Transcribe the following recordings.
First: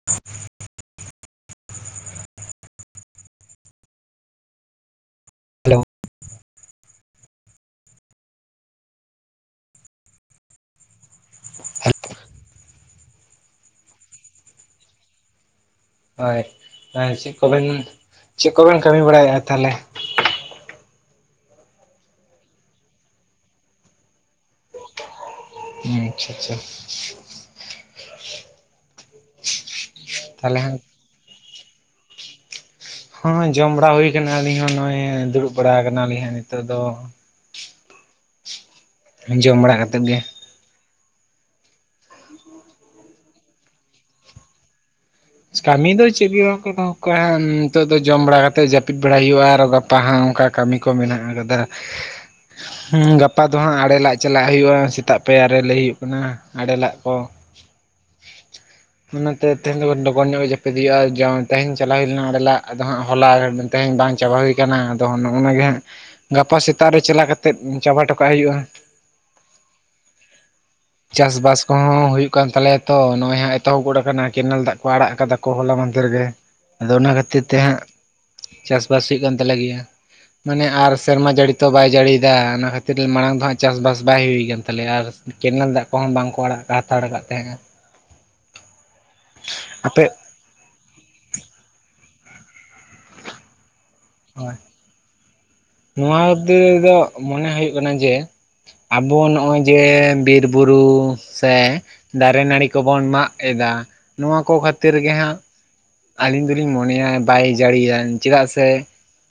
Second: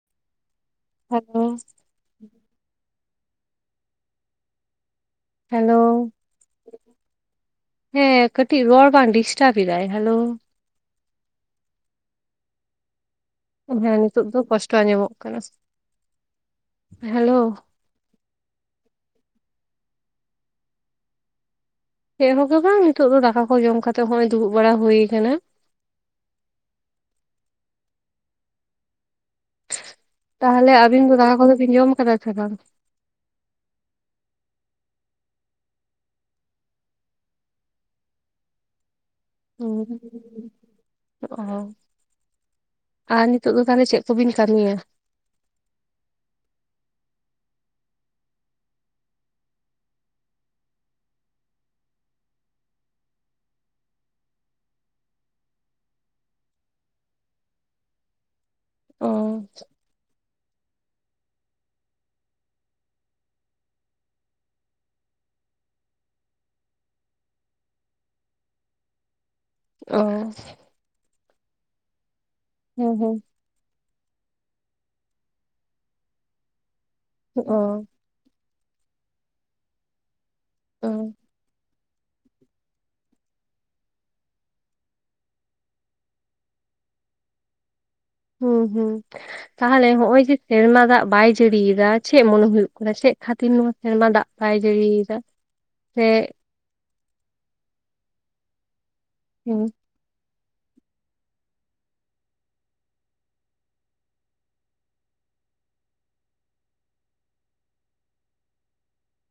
[inaudible] [unintelligible] Hello ᱦᱮᱸ ᱠᱟᱹᱴᱤᱡ ᱨᱚᱲ ᱵᱟᱝ ᱰᱤᱥᱴᱟᱯ ᱮᱫᱟᱭ ᱦᱮᱞᱳ [unintelligible] ᱦᱮᱸ ᱱᱤᱛᱳᱜ ᱫᱚ ᱠᱚᱥᱴᱚ ᱟᱸᱡᱚᱢᱚᱜ ᱠᱟᱱᱟ ᱦᱳᱭ ᱦᱮ ᱪᱮᱫ ᱦᱮᱞᱳ ᱠᱚᱵᱮᱱ ᱪᱮᱫ ᱠᱚᱵᱮᱱ ᱠᱟᱹᱢᱤ ᱵᱟᱲᱟᱭᱮᱫᱼᱟ ᱛᱚᱵᱮ ᱪᱮ ᱦᱚᱜᱮ ᱵᱟᱝ ᱱᱤᱛᱚᱜ ᱫᱚ ᱫᱟᱠᱟ ᱠᱚ ᱡᱚᱢ ᱠᱟᱛᱮᱜ ᱦᱚᱜᱚᱭ ᱫᱩᱲᱩᱵ ᱵᱟᱲᱟ ᱦᱩᱭ ᱠᱟᱱᱟ᱾ ᱦᱩ ᱟᱪᱷᱟ ᱟᱪᱷᱟ ᱛᱟᱦᱚᱞᱮ ᱟᱵᱤᱱ ᱫᱚ ᱫᱟᱠᱟ ᱠᱚᱫᱚ ᱵᱤᱱ ᱡᱚᱢ ᱠᱟᱫᱟ ᱥᱮ ᱵᱟᱝ? ᱦᱚᱦᱚ ᱡᱚᱢ ᱵᱟᱲᱟ ᱦᱩᱭ ᱠᱟᱱᱟ ᱟᱹᱞᱤᱧ ᱦᱚᱸ ᱱᱚᱜᱼᱚᱭ ᱫᱩᱲᱩᱵ ᱵᱟᱲᱟ ᱠᱟᱱᱟ ᱞᱤᱧ ᱦᱟᱜ ᱱᱤᱛᱚᱜ ᱫᱚ ᱡᱚᱢ ᱵᱟᱲᱟ ᱠᱟᱛᱮᱜ ᱜᱮ ᱚᱸ ᱟᱨ ᱱᱤᱛᱚᱜ ᱫᱚ ᱛᱟᱦᱚᱞᱮ ᱪᱮᱫ ᱠᱚᱵᱮᱱ ᱠᱟᱹᱢᱤᱭᱟ? ᱠᱟᱹᱢᱤ ᱫᱚ ᱪᱮᱫ ᱜᱮ ᱵᱟᱝ ᱫᱚᱦᱚ ᱠᱚᱣ ᱱᱤᱛᱚᱜ ᱫᱚ ᱡᱚᱢ ᱵᱟᱲᱟ ᱠᱟᱛᱮᱫ ᱡᱟᱹᱯᱤᱫ ᱵᱟᱲᱟᱣ ᱦᱩᱭᱩᱜᱼᱟ ᱟᱨᱦᱚ ᱜᱟᱯᱟ ᱦᱟᱸᱜ ᱚᱝᱠᱟ? ᱠᱟᱹᱢᱤ ᱠᱚ ᱢᱮᱱᱟᱜ ᱟᱠᱟᱫᱟ [inaudible] ᱦᱮᱸ ᱜᱟᱯᱟ ᱫᱚ ᱦᱟᱸᱜ ᱟᱲᱮ ᱞᱟᱜ ᱪᱟᱞᱟᱜ ᱦᱩᱭᱩᱜᱼᱟ ᱥᱮᱛᱟᱜ ᱯᱟᱭᱟᱨ ᱨᱮ ᱞᱟᱹᱭ ᱦᱩᱭᱩᱜ ᱠᱟᱱᱟ ᱾ ᱟᱲᱮ ᱞᱟᱜ ᱠᱚ ᱚ ᱚᱱᱟᱛᱮ ᱛᱮᱦᱮᱧ ᱫᱚ ᱵᱚᱱ ᱰᱚᱠ ᱞᱚᱜᱚᱱ ᱧᱚᱜ ᱜᱮ ᱡᱟᱹᱯᱤᱫ ᱦᱩᱭᱩᱜᱼᱟ ᱡ ᱛᱮᱦᱮᱧ ᱪᱟᱞᱟᱣ ᱦᱩᱭ ᱞᱮᱱᱟ ᱚᱱᱰᱤᱞᱟᱜ ᱟᱫᱚ ᱦᱟᱸᱜ ᱦᱚᱞᱟ ᱛᱮᱦᱮᱧ ᱵᱟᱝ ᱪᱟᱵᱟ ᱦᱩᱭᱠ ᱠᱟᱱᱟ ᱟᱫᱚ ᱱᱚᱱᱟᱜ ᱜᱮ ᱦᱟᱸᱜ ᱜᱟᱯᱟ ᱥᱮᱛᱟᱜ ᱨᱮ ᱪᱟᱞᱟ ᱠᱟᱛᱮᱜ ᱪᱟᱵᱟ ᱴᱩᱠᱟ ᱦᱩᱭᱩᱜᱼᱟ ᱚ ᱪᱟᱥᱵᱟᱥ ᱠᱚᱦᱚᱸ ᱦᱩᱭ ᱦᱩᱭᱩᱜ ᱠᱟᱱ ᱛᱟᱞᱮᱭᱟ ᱦᱮᱸ ᱛᱚ ᱦᱮᱸ ᱱᱚᱜᱼᱚᱭ ᱦᱟᱸᱜ ᱮᱛᱚᱦᱚᱵ ᱜᱚᱫ ᱠᱟᱱᱟ ᱠᱮᱱᱮᱞ ᱫᱟᱜ ᱟᱲᱟᱜ ᱠᱟᱫᱟ ᱠᱚ ᱦᱚᱞᱟ ᱢᱟᱫᱷᱮᱨ ᱜᱮ ᱟᱫᱚ ᱚᱱᱟ ᱠᱷᱟᱹᱛᱤᱨ ᱛᱮ ᱦᱟᱸᱜ ᱚ ᱪᱟᱥᱵᱟᱥ ᱦᱩᱭᱩᱜ ᱠᱟᱱ ᱛᱟᱞᱮ ᱜᱤᱭᱟ. ᱢᱟᱱᱮ ᱚ ᱟᱨ ᱥᱮᱨᱢᱟ ᱡᱟᱹᱲᱤ ᱛᱚ ᱵᱟᱭ ᱡᱟᱹᱲᱤᱭ ᱫᱟ ᱚᱱᱟ ᱠᱷᱟᱹᱛᱤᱨ ᱢᱟᱲᱟᱝ ᱫᱚ ᱦᱜ ᱪᱟᱥᱵᱟᱥ ᱵᱟᱭ ᱦᱩᱭᱠᱟᱱ ᱛᱟᱞᱮᱭᱟ ᱟᱨ ᱠᱮᱱᱮᱞ ᱫᱟᱜ ᱠᱚᱦᱚᱸ ᱵᱟᱝ ᱠᱚ ᱟᱲᱟᱜ ᱦᱟᱛᱟᱲ ᱠᱟᱭ ᱛᱟᱦᱮᱸᱜᱼᱟ ᱦᱩᱸ ᱦᱩᱸ ᱛᱟᱦᱚᱞᱮ ᱟᱯᱮ ᱦᱚᱸᱜᱼᱚᱭ ᱡᱮ ᱥᱮᱨᱢᱟ ᱫᱟᱜ ᱵᱟᱭ ᱡᱟᱹᱲᱤᱭᱮᱫᱟ ᱪᱮᱫ ᱢᱚᱱᱮ ᱦᱩᱭᱩᱜ ᱠᱟᱱᱟ ᱪᱮᱫ ᱠᱷᱟᱹᱛᱤᱨ ᱱᱚᱶᱟ ᱥᱮᱨᱢᱟ ᱫᱟᱜ ᱦ ᱵᱟᱭ ᱡᱟᱹᱲᱤᱭᱮᱫᱟ ᱥᱮ ᱱᱚᱣᱟ ᱦᱚᱛᱮ ᱫᱚ ᱢᱚᱱᱮ ᱦᱩᱭᱩᱜ ᱠᱟᱱᱟ ᱡᱮ ᱟᱵᱚ ᱱᱚᱜᱼᱚᱭ ᱦᱩᱸ ᱡᱮ ᱵᱤᱨᱵᱩᱨᱩ ᱥᱮ ᱫᱟᱨᱮ ᱱᱟᱹᱲᱤ ᱠᱚᱵᱚᱱ ᱢᱟᱜ ᱮᱫᱟ ᱱᱚᱣᱟ ᱠᱚ ᱠᱷᱟᱹᱛᱤᱨ ᱜᱮ ᱦᱟᱸᱜ ᱟᱹᱞᱤᱧ ᱫᱚᱞᱤᱧ ᱢᱚᱱᱮᱭᱟ ᱵᱟᱭ ᱡᱟᱹᱲᱤᱭᱟᱱ ᱪᱮᱫᱟᱜ ᱥᱮ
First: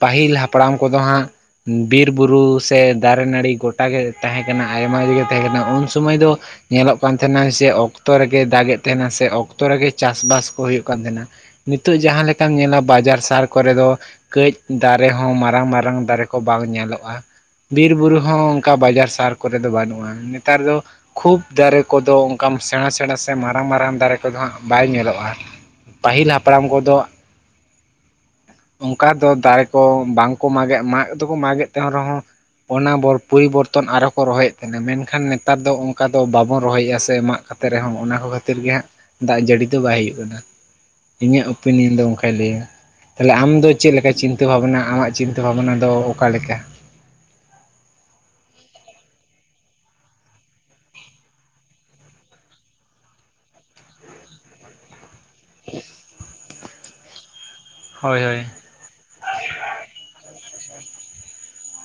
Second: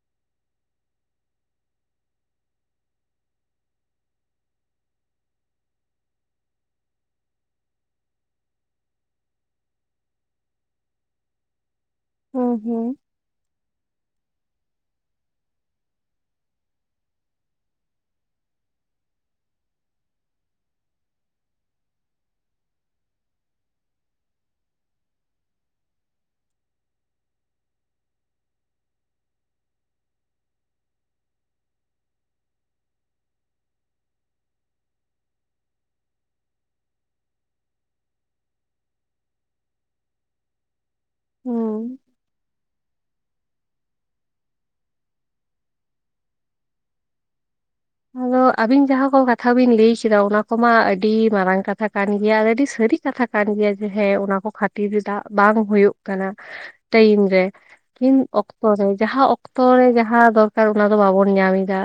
ᱯᱟᱹᱦᱤᱞ ᱦᱟᱯᱲᱟᱢ ᱠᱚᱫᱚ ᱦᱟᱸᱜ ᱵᱤᱨᱵᱩᱨᱩ ᱥᱮ ᱫᱟᱨᱮ ᱱᱟᱹᱲᱤ ᱜᱚᱴᱟᱜᱮ ᱛᱟᱦᱮᱸ ᱠᱟᱱᱟ ᱟᱭᱢᱟ ᱡᱟᱜᱮ ᱛᱟᱦᱮᱸ ᱠᱟᱱᱟ ᱩᱱ ᱥᱚᱢᱚᱭ ᱫᱚ ᱧᱮᱞᱚᱜ ᱠᱟᱱ ᱛᱟᱦᱮᱱᱟ ᱡᱮ ᱚᱠᱛᱚ ᱨᱮᱜᱮ ᱫᱟᱜ ᱮᱫ ᱛᱟᱦᱮᱱᱟ ᱥᱮ ᱚᱠᱛᱚ ᱨᱮᱜᱮ ᱪᱟᱥᱼᱵᱟᱥ ᱠᱚ ᱦᱩᱭᱩᱜ ᱠᱟᱱ ᱛᱟᱦᱮᱱᱟ ᱾ ᱱᱤᱛᱚᱜ ᱡᱟᱦᱟᱸ ᱞᱮᱠᱟᱢ ᱦᱩᱸ ᱧᱮᱞᱟ ᱦᱩᱸ ᱵᱟᱡᱟᱨ ᱥᱟᱨᱠ ᱠᱚᱨᱮ ᱫᱚ ᱠᱟᱹᱡ ᱫᱟᱨᱮ ᱦᱚᱸ ᱢᱟᱨᱟᱝ ᱢᱟᱨᱟᱝ ᱫᱟᱨᱮ ᱠᱚ ᱵᱟᱝ ᱧᱮᱞᱚᱜᱼᱟ ᱾ ᱵᱤᱨ ᱵᱩᱨᱩ ᱦᱚᱸ ᱚᱱᱠᱟ ᱵᱟᱡᱟᱨ ᱥᱟᱨ ᱠᱚᱨᱮ ᱫᱚ ᱵᱟᱹᱱᱩᱜᱼᱟ ᱱᱮᱛᱟᱨ ᱫᱚ ᱠᱷᱩᱵᱽ ᱫᱟᱨᱮ ᱠᱚᱫᱚ ᱚᱱᱠᱟᱱ ᱥᱮᱬᱟ ᱥᱮᱬᱟ ᱥᱮ ᱢᱟᱨᱟᱝ ᱢᱟᱨᱟᱝ ᱫᱟᱨᱮ ᱠᱚᱫᱚ ᱦᱟᱸᱜ ᱵᱟᱭ ᱧᱮᱞᱚᱜᱼᱟ ᱾ ᱯᱟᱹᱦᱤᱞ ᱦᱟᱯᱲᱟᱢ ᱠᱚᱫᱚ ᱚᱱᱠᱟ ᱫᱚ ᱫᱟᱨᱮ ᱠᱚ ᱵᱟᱝᱠᱚ ᱢᱟᱜᱮᱫ ᱢᱟᱜ ᱫᱚᱠᱚ ᱢᱟᱜᱮᱫ ᱛᱟᱦᱮ ᱨᱮᱦᱚᱸ ᱚᱱᱟ ᱵᱚᱨ ᱯᱚᱨᱤᱵᱚᱨᱛᱚᱱ ᱟᱨᱦᱚ ᱠᱚ ᱨᱚᱦᱚᱭᱮᱫ ᱛᱟᱦᱮᱱᱟ ᱢᱮᱱᱠᱷᱟᱱ ᱱᱮᱛᱟᱨ ᱫᱚ ᱚᱱᱠᱟ ᱫᱚ ᱵᱟᱵᱚᱱ ᱨᱚᱦᱚᱭᱮᱫᱼᱟ ᱥᱮ ᱢᱟᱜ ᱟᱛᱮ ᱨᱮᱦᱚᱸ ᱚᱱᱟ ᱠᱚ ᱠᱷᱟᱹᱛᱤᱨ ᱜᱮ ᱦᱟᱸᱜ ᱫᱟᱜ ᱡᱟᱹᱲᱤ ᱫᱚ ᱵᱟᱭ ᱦᱩᱭᱩᱜ ᱠᱟᱱᱟ ᱾ ᱤᱧᱟᱹᱜ ᱦᱩᱸ ᱳᱯᱤᱱᱤᱭᱚᱱ ᱫᱚ ᱚᱱᱠᱟᱭ ᱞᱟᱹᱭᱟ ᱾ ᱛᱟᱦᱞᱮ ᱟᱢ ᱫᱚ ᱪᱮᱫ ᱞᱮᱠᱟ ᱪᱤᱱᱛᱟᱹ ᱵᱷᱟᱵᱱᱟ ᱟᱢᱟᱜ ᱪᱤᱱᱛᱟᱹ ᱵᱷᱟᱵᱱᱟ ᱫᱚ ᱚᱠᱟᱞ ᱞᱮᱠᱟ? ᱟᱫᱚ ᱟᱵᱤᱱ ᱡᱟᱦᱟᱸ ᱠᱚ ᱠᱟᱛᱷᱟ ᱵᱤᱱ ᱞᱟᱹᱭ ᱠᱮᱫᱟ ᱚᱱᱟ ᱠᱚᱢᱟ ᱟᱹᱰᱤ ᱢᱟᱨᱟᱝ ᱠᱟᱛᱷᱟ ᱠᱟᱱ ᱜᱮᱭᱟ ᱟ ᱟᱹᱰᱤ ᱥᱟᱹᱨᱤ ᱠᱟᱛᱷᱟ ᱠᱟᱱ ᱜᱮᱭᱟ ᱡᱮ ᱦᱮᱸ ᱚᱱᱟ ᱠᱚ ᱠᱷᱟᱹᱛᱤᱨ ᱫᱟᱜ ᱵᱟᱝ ᱦᱩᱭᱩᱜ ᱠᱟᱱᱟ ᱴᱟᱭᱤᱢ ᱨᱮ ᱛᱤᱱ ᱦᱳᱭ ᱦᱳᱭ ᱚᱠᱛᱚ ᱨᱮ ᱡᱟᱦᱟᱸ ᱚᱠᱛᱚ ᱨᱮ ᱡᱟᱦᱟᱸ ᱫᱚᱨᱠᱟᱨ ᱚᱱᱟ ᱫᱚ ᱵᱟᱵᱚᱱ ᱧᱟᱢ ᱮᱫᱟ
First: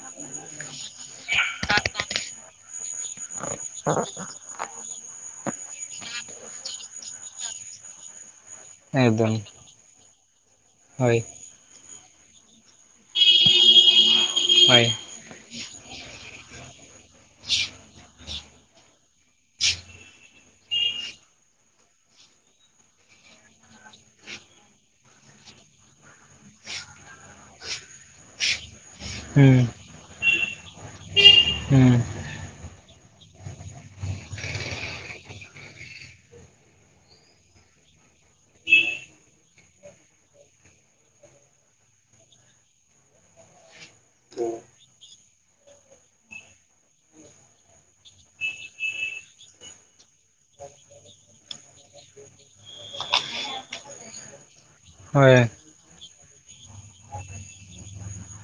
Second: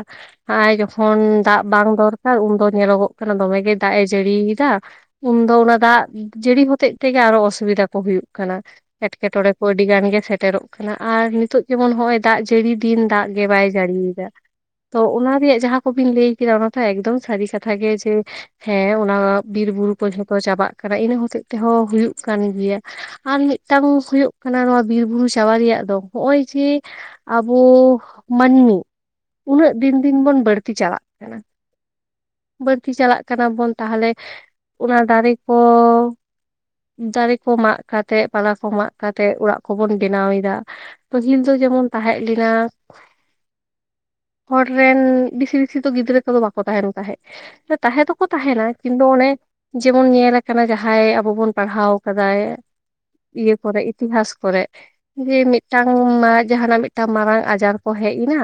ᱟᱨ ᱡᱚᱠᱷᱚᱱ ᱫᱟᱜ ᱵᱟᱝ ᱫᱚᱨᱠᱟᱨ ᱩᱱᱫᱚ ᱧᱮᱞᱚᱜᱚᱜ ᱠᱟᱱᱟ ᱫᱚᱢᱮ ᱜᱮ ᱫᱟᱜ ᱮ ᱡᱟᱹᱲᱤᱭᱮᱫᱟ ᱾ ᱩᱱᱫᱚ ᱚᱱᱟ ᱫᱟᱜ ᱡᱟᱹᱲᱤ ᱦᱚᱛᱮᱡ ᱛᱮᱜᱮ ᱟᱨᱚ ᱚᱥᱩᱵᱤᱫᱟ ᱠᱚ ᱦᱩᱭᱩᱜ ᱠᱟᱱᱟ ᱮᱠᱫᱚᱢ ᱮᱴᱠᱮᱴᱚᱲᱮ ᱾ ᱟᱹᱰᱤ ᱜᱟᱱ ᱜᱮ ᱥᱮᱴᱮᱨᱚᱜ ᱠᱟᱱᱟ ᱦᱳᱭ ᱟᱨ ᱱᱤᱛᱚᱜ ᱡᱮᱢᱚᱱ ᱦᱚᱜ ᱚᱭ ᱫᱟᱜ ᱡᱟᱹᱲᱤ ᱫᱤᱱ ᱫᱟᱜ ᱜᱮ ᱵᱟᱭ ᱡᱟᱹᱲᱤᱭᱮᱫᱟ ᱾ ᱦᱳᱭ ᱾ ᱚᱱᱟ ᱨᱮᱭᱟᱜ ᱡᱟᱦᱟᱸ ᱠᱚᱵᱤᱱ ᱞᱟᱹᱭ ᱠᱮᱫᱟ ᱚᱱᱟ ᱫᱚ ᱮᱠᱫᱚᱢ ᱥᱟᱹᱨᱤ ᱠᱟᱛᱷᱟ ᱜᱮ ᱡᱮ ᱦᱮᱸ ᱚᱱᱟ ᱵᱤᱨ ᱵᱩᱨᱩ ᱠᱚ ᱡᱷᱚᱛᱚ ᱪᱟᱵᱟᱜ ᱠᱟᱱᱟ ᱤᱱᱟᱹ ᱦᱚᱛᱮᱜ ᱛᱮᱦᱚᱸ ᱦᱩᱭᱩᱜ ᱠᱟᱱ ᱜᱮᱭᱟ ᱾ ᱟᱨ ᱢᱤᱫᱴᱟᱝ ᱦᱩᱭᱩᱜ ᱠᱟᱱᱟ ᱱᱚᱣᱟ ᱵᱤᱨᱵᱩᱨᱩ ᱪᱟᱵᱟ ᱨᱮᱭᱟᱜ ᱫᱚ ᱱᱚᱜᱼᱚᱭ ᱡᱮ ᱾ ᱟᱵᱚ ᱢᱟᱹᱱᱢᱤ ᱦᱩᱸ ᱩᱱᱟᱹᱜ ᱫᱤᱱ ᱫᱤᱱ ᱵᱚᱱ ᱵᱟᱹᱲᱛᱤ ᱪᱟᱞᱟᱜ ᱠᱟᱱᱟ ᱾ ᱦᱩᱸ ᱵᱟᱹᱲᱛᱤ ᱪᱟᱞᱟᱜ ᱠᱟᱱᱟ ᱵᱚᱱ ᱛᱟᱦᱚᱞᱮ ᱚᱱᱟ ᱫᱟᱨᱮ ᱠᱚ ᱫᱟᱨᱮ ᱠᱚ ᱢᱟᱜ ᱠᱟᱛᱮᱜ ᱯᱟᱞᱟ ᱠᱚ ᱢᱟᱜ ᱠᱟᱛᱮᱜ ᱚᱲᱟᱜ ᱠᱚᱵᱚᱱ ᱵᱮᱱᱟᱣᱮᱫᱟ ᱾ ᱯᱟᱹᱦᱤᱞ ᱫᱚ ᱡᱮᱢᱚᱱ ᱛᱟᱦᱮᱸ ᱞᱮᱱᱟ ᱦᱚᱲ ᱨᱮᱱ ᱵᱤᱥᱤ ᱵᱤᱥᱤ ᱫᱚ ᱜᱤᱫᱽᱨᱟᱹ ᱠᱚᱫᱚ ᱵᱟᱠᱚ ᱛᱟᱦᱮᱱ ᱛᱟᱦᱮᱸᱫ ᱛᱟᱦᱮᱸ ᱫᱚᱠᱚ ᱛᱟᱦᱮᱱᱟ ᱠᱤᱱᱛᱩ ᱚᱱᱮ ᱡᱮᱢᱚᱱ ᱧᱮᱞ ᱡᱟᱦᱟᱸᱭ ᱟᱵᱚ ᱵᱚᱱ ᱯᱟᱲᱦᱟᱣ ᱠᱟᱫᱟᱭ ᱾ ᱤᱭᱟᱹ ᱠᱚᱨᱮ ᱤᱛᱤᱦᱟᱥ ᱠᱚᱨᱮ ᱦᱳᱭ ᱡᱮ ᱢᱤᱫᱴᱟᱝ ᱡᱟᱦᱟᱸᱟᱱᱟᱜ ᱢᱤᱫᱴᱟᱝ ᱢᱟᱨᱟᱝ ᱟᱡᱟᱨ ᱠᱚ ᱦᱮᱡ ᱮᱱᱟ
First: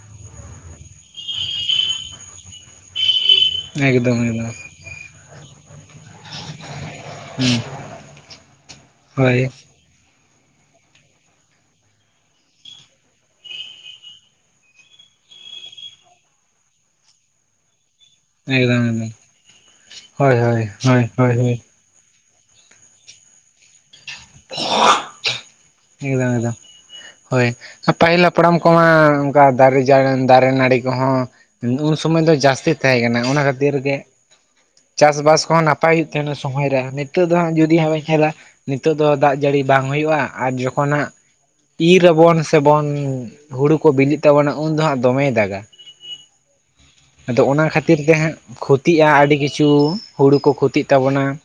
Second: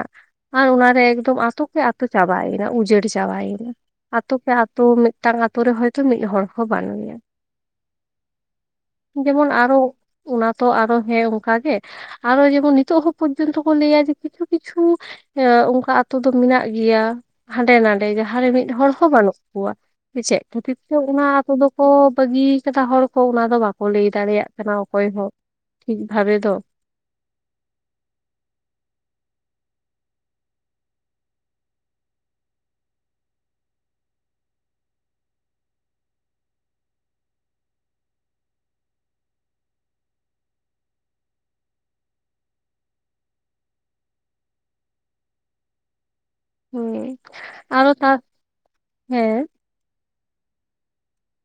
ᱟᱨ ᱚᱱᱟᱨᱮ ᱮᱠᱫᱚᱢ ᱟᱛᱳ ᱠᱮ ᱟᱛᱳ ᱪᱟᱵᱟᱭᱮᱱᱟ ᱩᱡᱟᱹᱲ ᱪᱟᱵᱟᱭᱮᱱᱟ ᱾ ᱮᱠᱫᱚᱢ ᱟᱛᱳ ᱠᱮ ᱮᱠᱫᱚᱢ ᱟᱛᱳ ᱢᱤᱫᱴᱟᱝ ᱟᱛᱳ ᱨᱮ ᱦᱚᱭᱛᱳ ᱢᱤᱫ ᱦᱚᱲ ᱦᱚᱸ ᱵᱟᱹᱱᱩᱭᱟ ᱾ ᱦᱩᱸ ᱦᱳᱭ ᱡᱮᱢᱚᱱ ᱟᱨᱚ ᱚᱱᱟ ᱛᱚ ᱟᱨᱚ ᱦᱮᱸ ᱚᱱᱠᱟ ᱜᱮ ᱾ ᱟᱨᱚ ᱡᱮᱢᱚᱱ ᱱᱤᱛᱚᱜ ᱦᱚᱸ ᱯᱚᱨᱡᱚᱱᱛᱚ ᱠᱚ ᱞᱟᱹᱭᱟ ᱡᱮ ᱠᱤᱪᱷᱩ ᱠᱤᱪᱷᱩ ᱚᱱᱠᱟ ᱟᱛᱳ ᱫᱚ ᱢᱮᱱᱟᱜ ᱜᱮᱭᱟ ᱦᱟᱸᱰᱮ ᱱᱟᱰᱮ ᱡᱟᱦᱟᱸ ᱡᱟᱦᱟᱸ ᱨᱮ ᱢᱤᱫ ᱮᱠᱫᱚᱢ ᱦᱚᱲ ᱦᱚᱸ ᱮᱠᱫᱚᱢ ᱵᱟᱹᱱᱩᱜ ᱠᱚᱣᱟ ᱦᱳᱭ ᱪᱮᱫ ᱦᱳᱭ ᱠᱷᱟᱹᱛᱤᱨ ᱛᱮ ᱦᱳᱭ ᱚᱱᱟ ᱦᱳᱭ ᱦᱳᱭ ᱠᱫᱚ ᱠᱚ ᱵᱟᱹᱜᱤᱭᱟ ᱠᱟᱫᱟ ᱦᱚᱲ ᱠᱚ ᱚᱱᱟ ᱫᱚ ᱵᱟᱠᱚ ᱞᱟᱹᱭ ᱫᱟᱲᱮᱭᱟᱜ ᱠᱟᱱᱟ ᱚᱠᱚᱭ ᱦᱚᱸ ᱴᱷᱤᱠ ᱮᱠᱫᱚᱢ ᱵᱷᱟᱵᱮ ᱮᱠᱫᱚᱢ ᱫᱚ ᱾ ᱦᱳᱭ ᱯᱟᱹᱦᱤᱞ ᱦᱟᱯᱲᱟᱢ ᱠᱚᱢᱟ ᱚᱱᱠᱟ ᱫᱟᱨᱮ ᱫᱟᱨᱮ ᱱᱟᱹᱲᱤ ᱠᱚᱦᱚᱸ ᱩᱱ ᱥᱚᱢᱚᱭ ᱫᱚ ᱡᱟᱹᱥᱛᱤ ᱛᱟᱦᱮᱸ ᱠᱟᱱᱟ ᱚᱱᱟ ᱠᱷᱟᱹᱛᱤᱨ ᱜᱮ ᱪᱟᱥᱵᱟᱥ ᱠᱚᱦᱚᱸ ᱱᱟᱯᱟᱭ ᱦᱩᱭᱩᱜ ᱛᱟᱦᱮᱱᱟ ᱥᱚᱢᱚᱭ ᱨᱮ ᱱᱤᱛᱚᱜ ᱫᱚ ᱦᱟᱸᱜ ᱡᱩᱫᱤ ᱦᱟᱸᱜ ᱵᱚᱱᱧ ᱮᱞᱟ ᱱᱤᱛᱚᱜ ᱫᱚ ᱫᱟᱜ ᱡᱟᱹᱲᱤ ᱵᱟᱝ ᱦᱩᱭᱩᱜᱼᱟ ᱟᱨ ᱡᱚᱠᱷᱚᱱ ᱦᱟᱜ ᱤᱨ ᱟᱵᱚᱱ ᱥᱮᱵᱚᱱ ᱦᱩᱲᱩ ᱠᱚ ᱵᱤᱞᱤᱜ ᱛᱟᱵᱚᱱᱟ ᱩᱱ ᱫᱚ ᱦᱟᱸᱜ ᱫᱚᱢᱮᱭ ᱫᱟᱜᱟ [inaudible] ᱟᱫᱚ ᱚᱱᱟ ᱟᱨᱚ ᱠᱷᱟᱹᱛᱤᱨ ᱛᱟ ᱛᱮ ᱦᱟᱸᱜ ᱠᱷᱚᱛᱤᱜᱼᱟ ᱟᱹᱰᱤ ᱦᱮᱸ ᱠᱤᱪᱷᱩ ᱛᱚ ᱦᱩᱲᱳ ᱠᱚ ᱠᱷᱚᱛᱤᱜ ᱛᱟᱵᱚᱱᱟ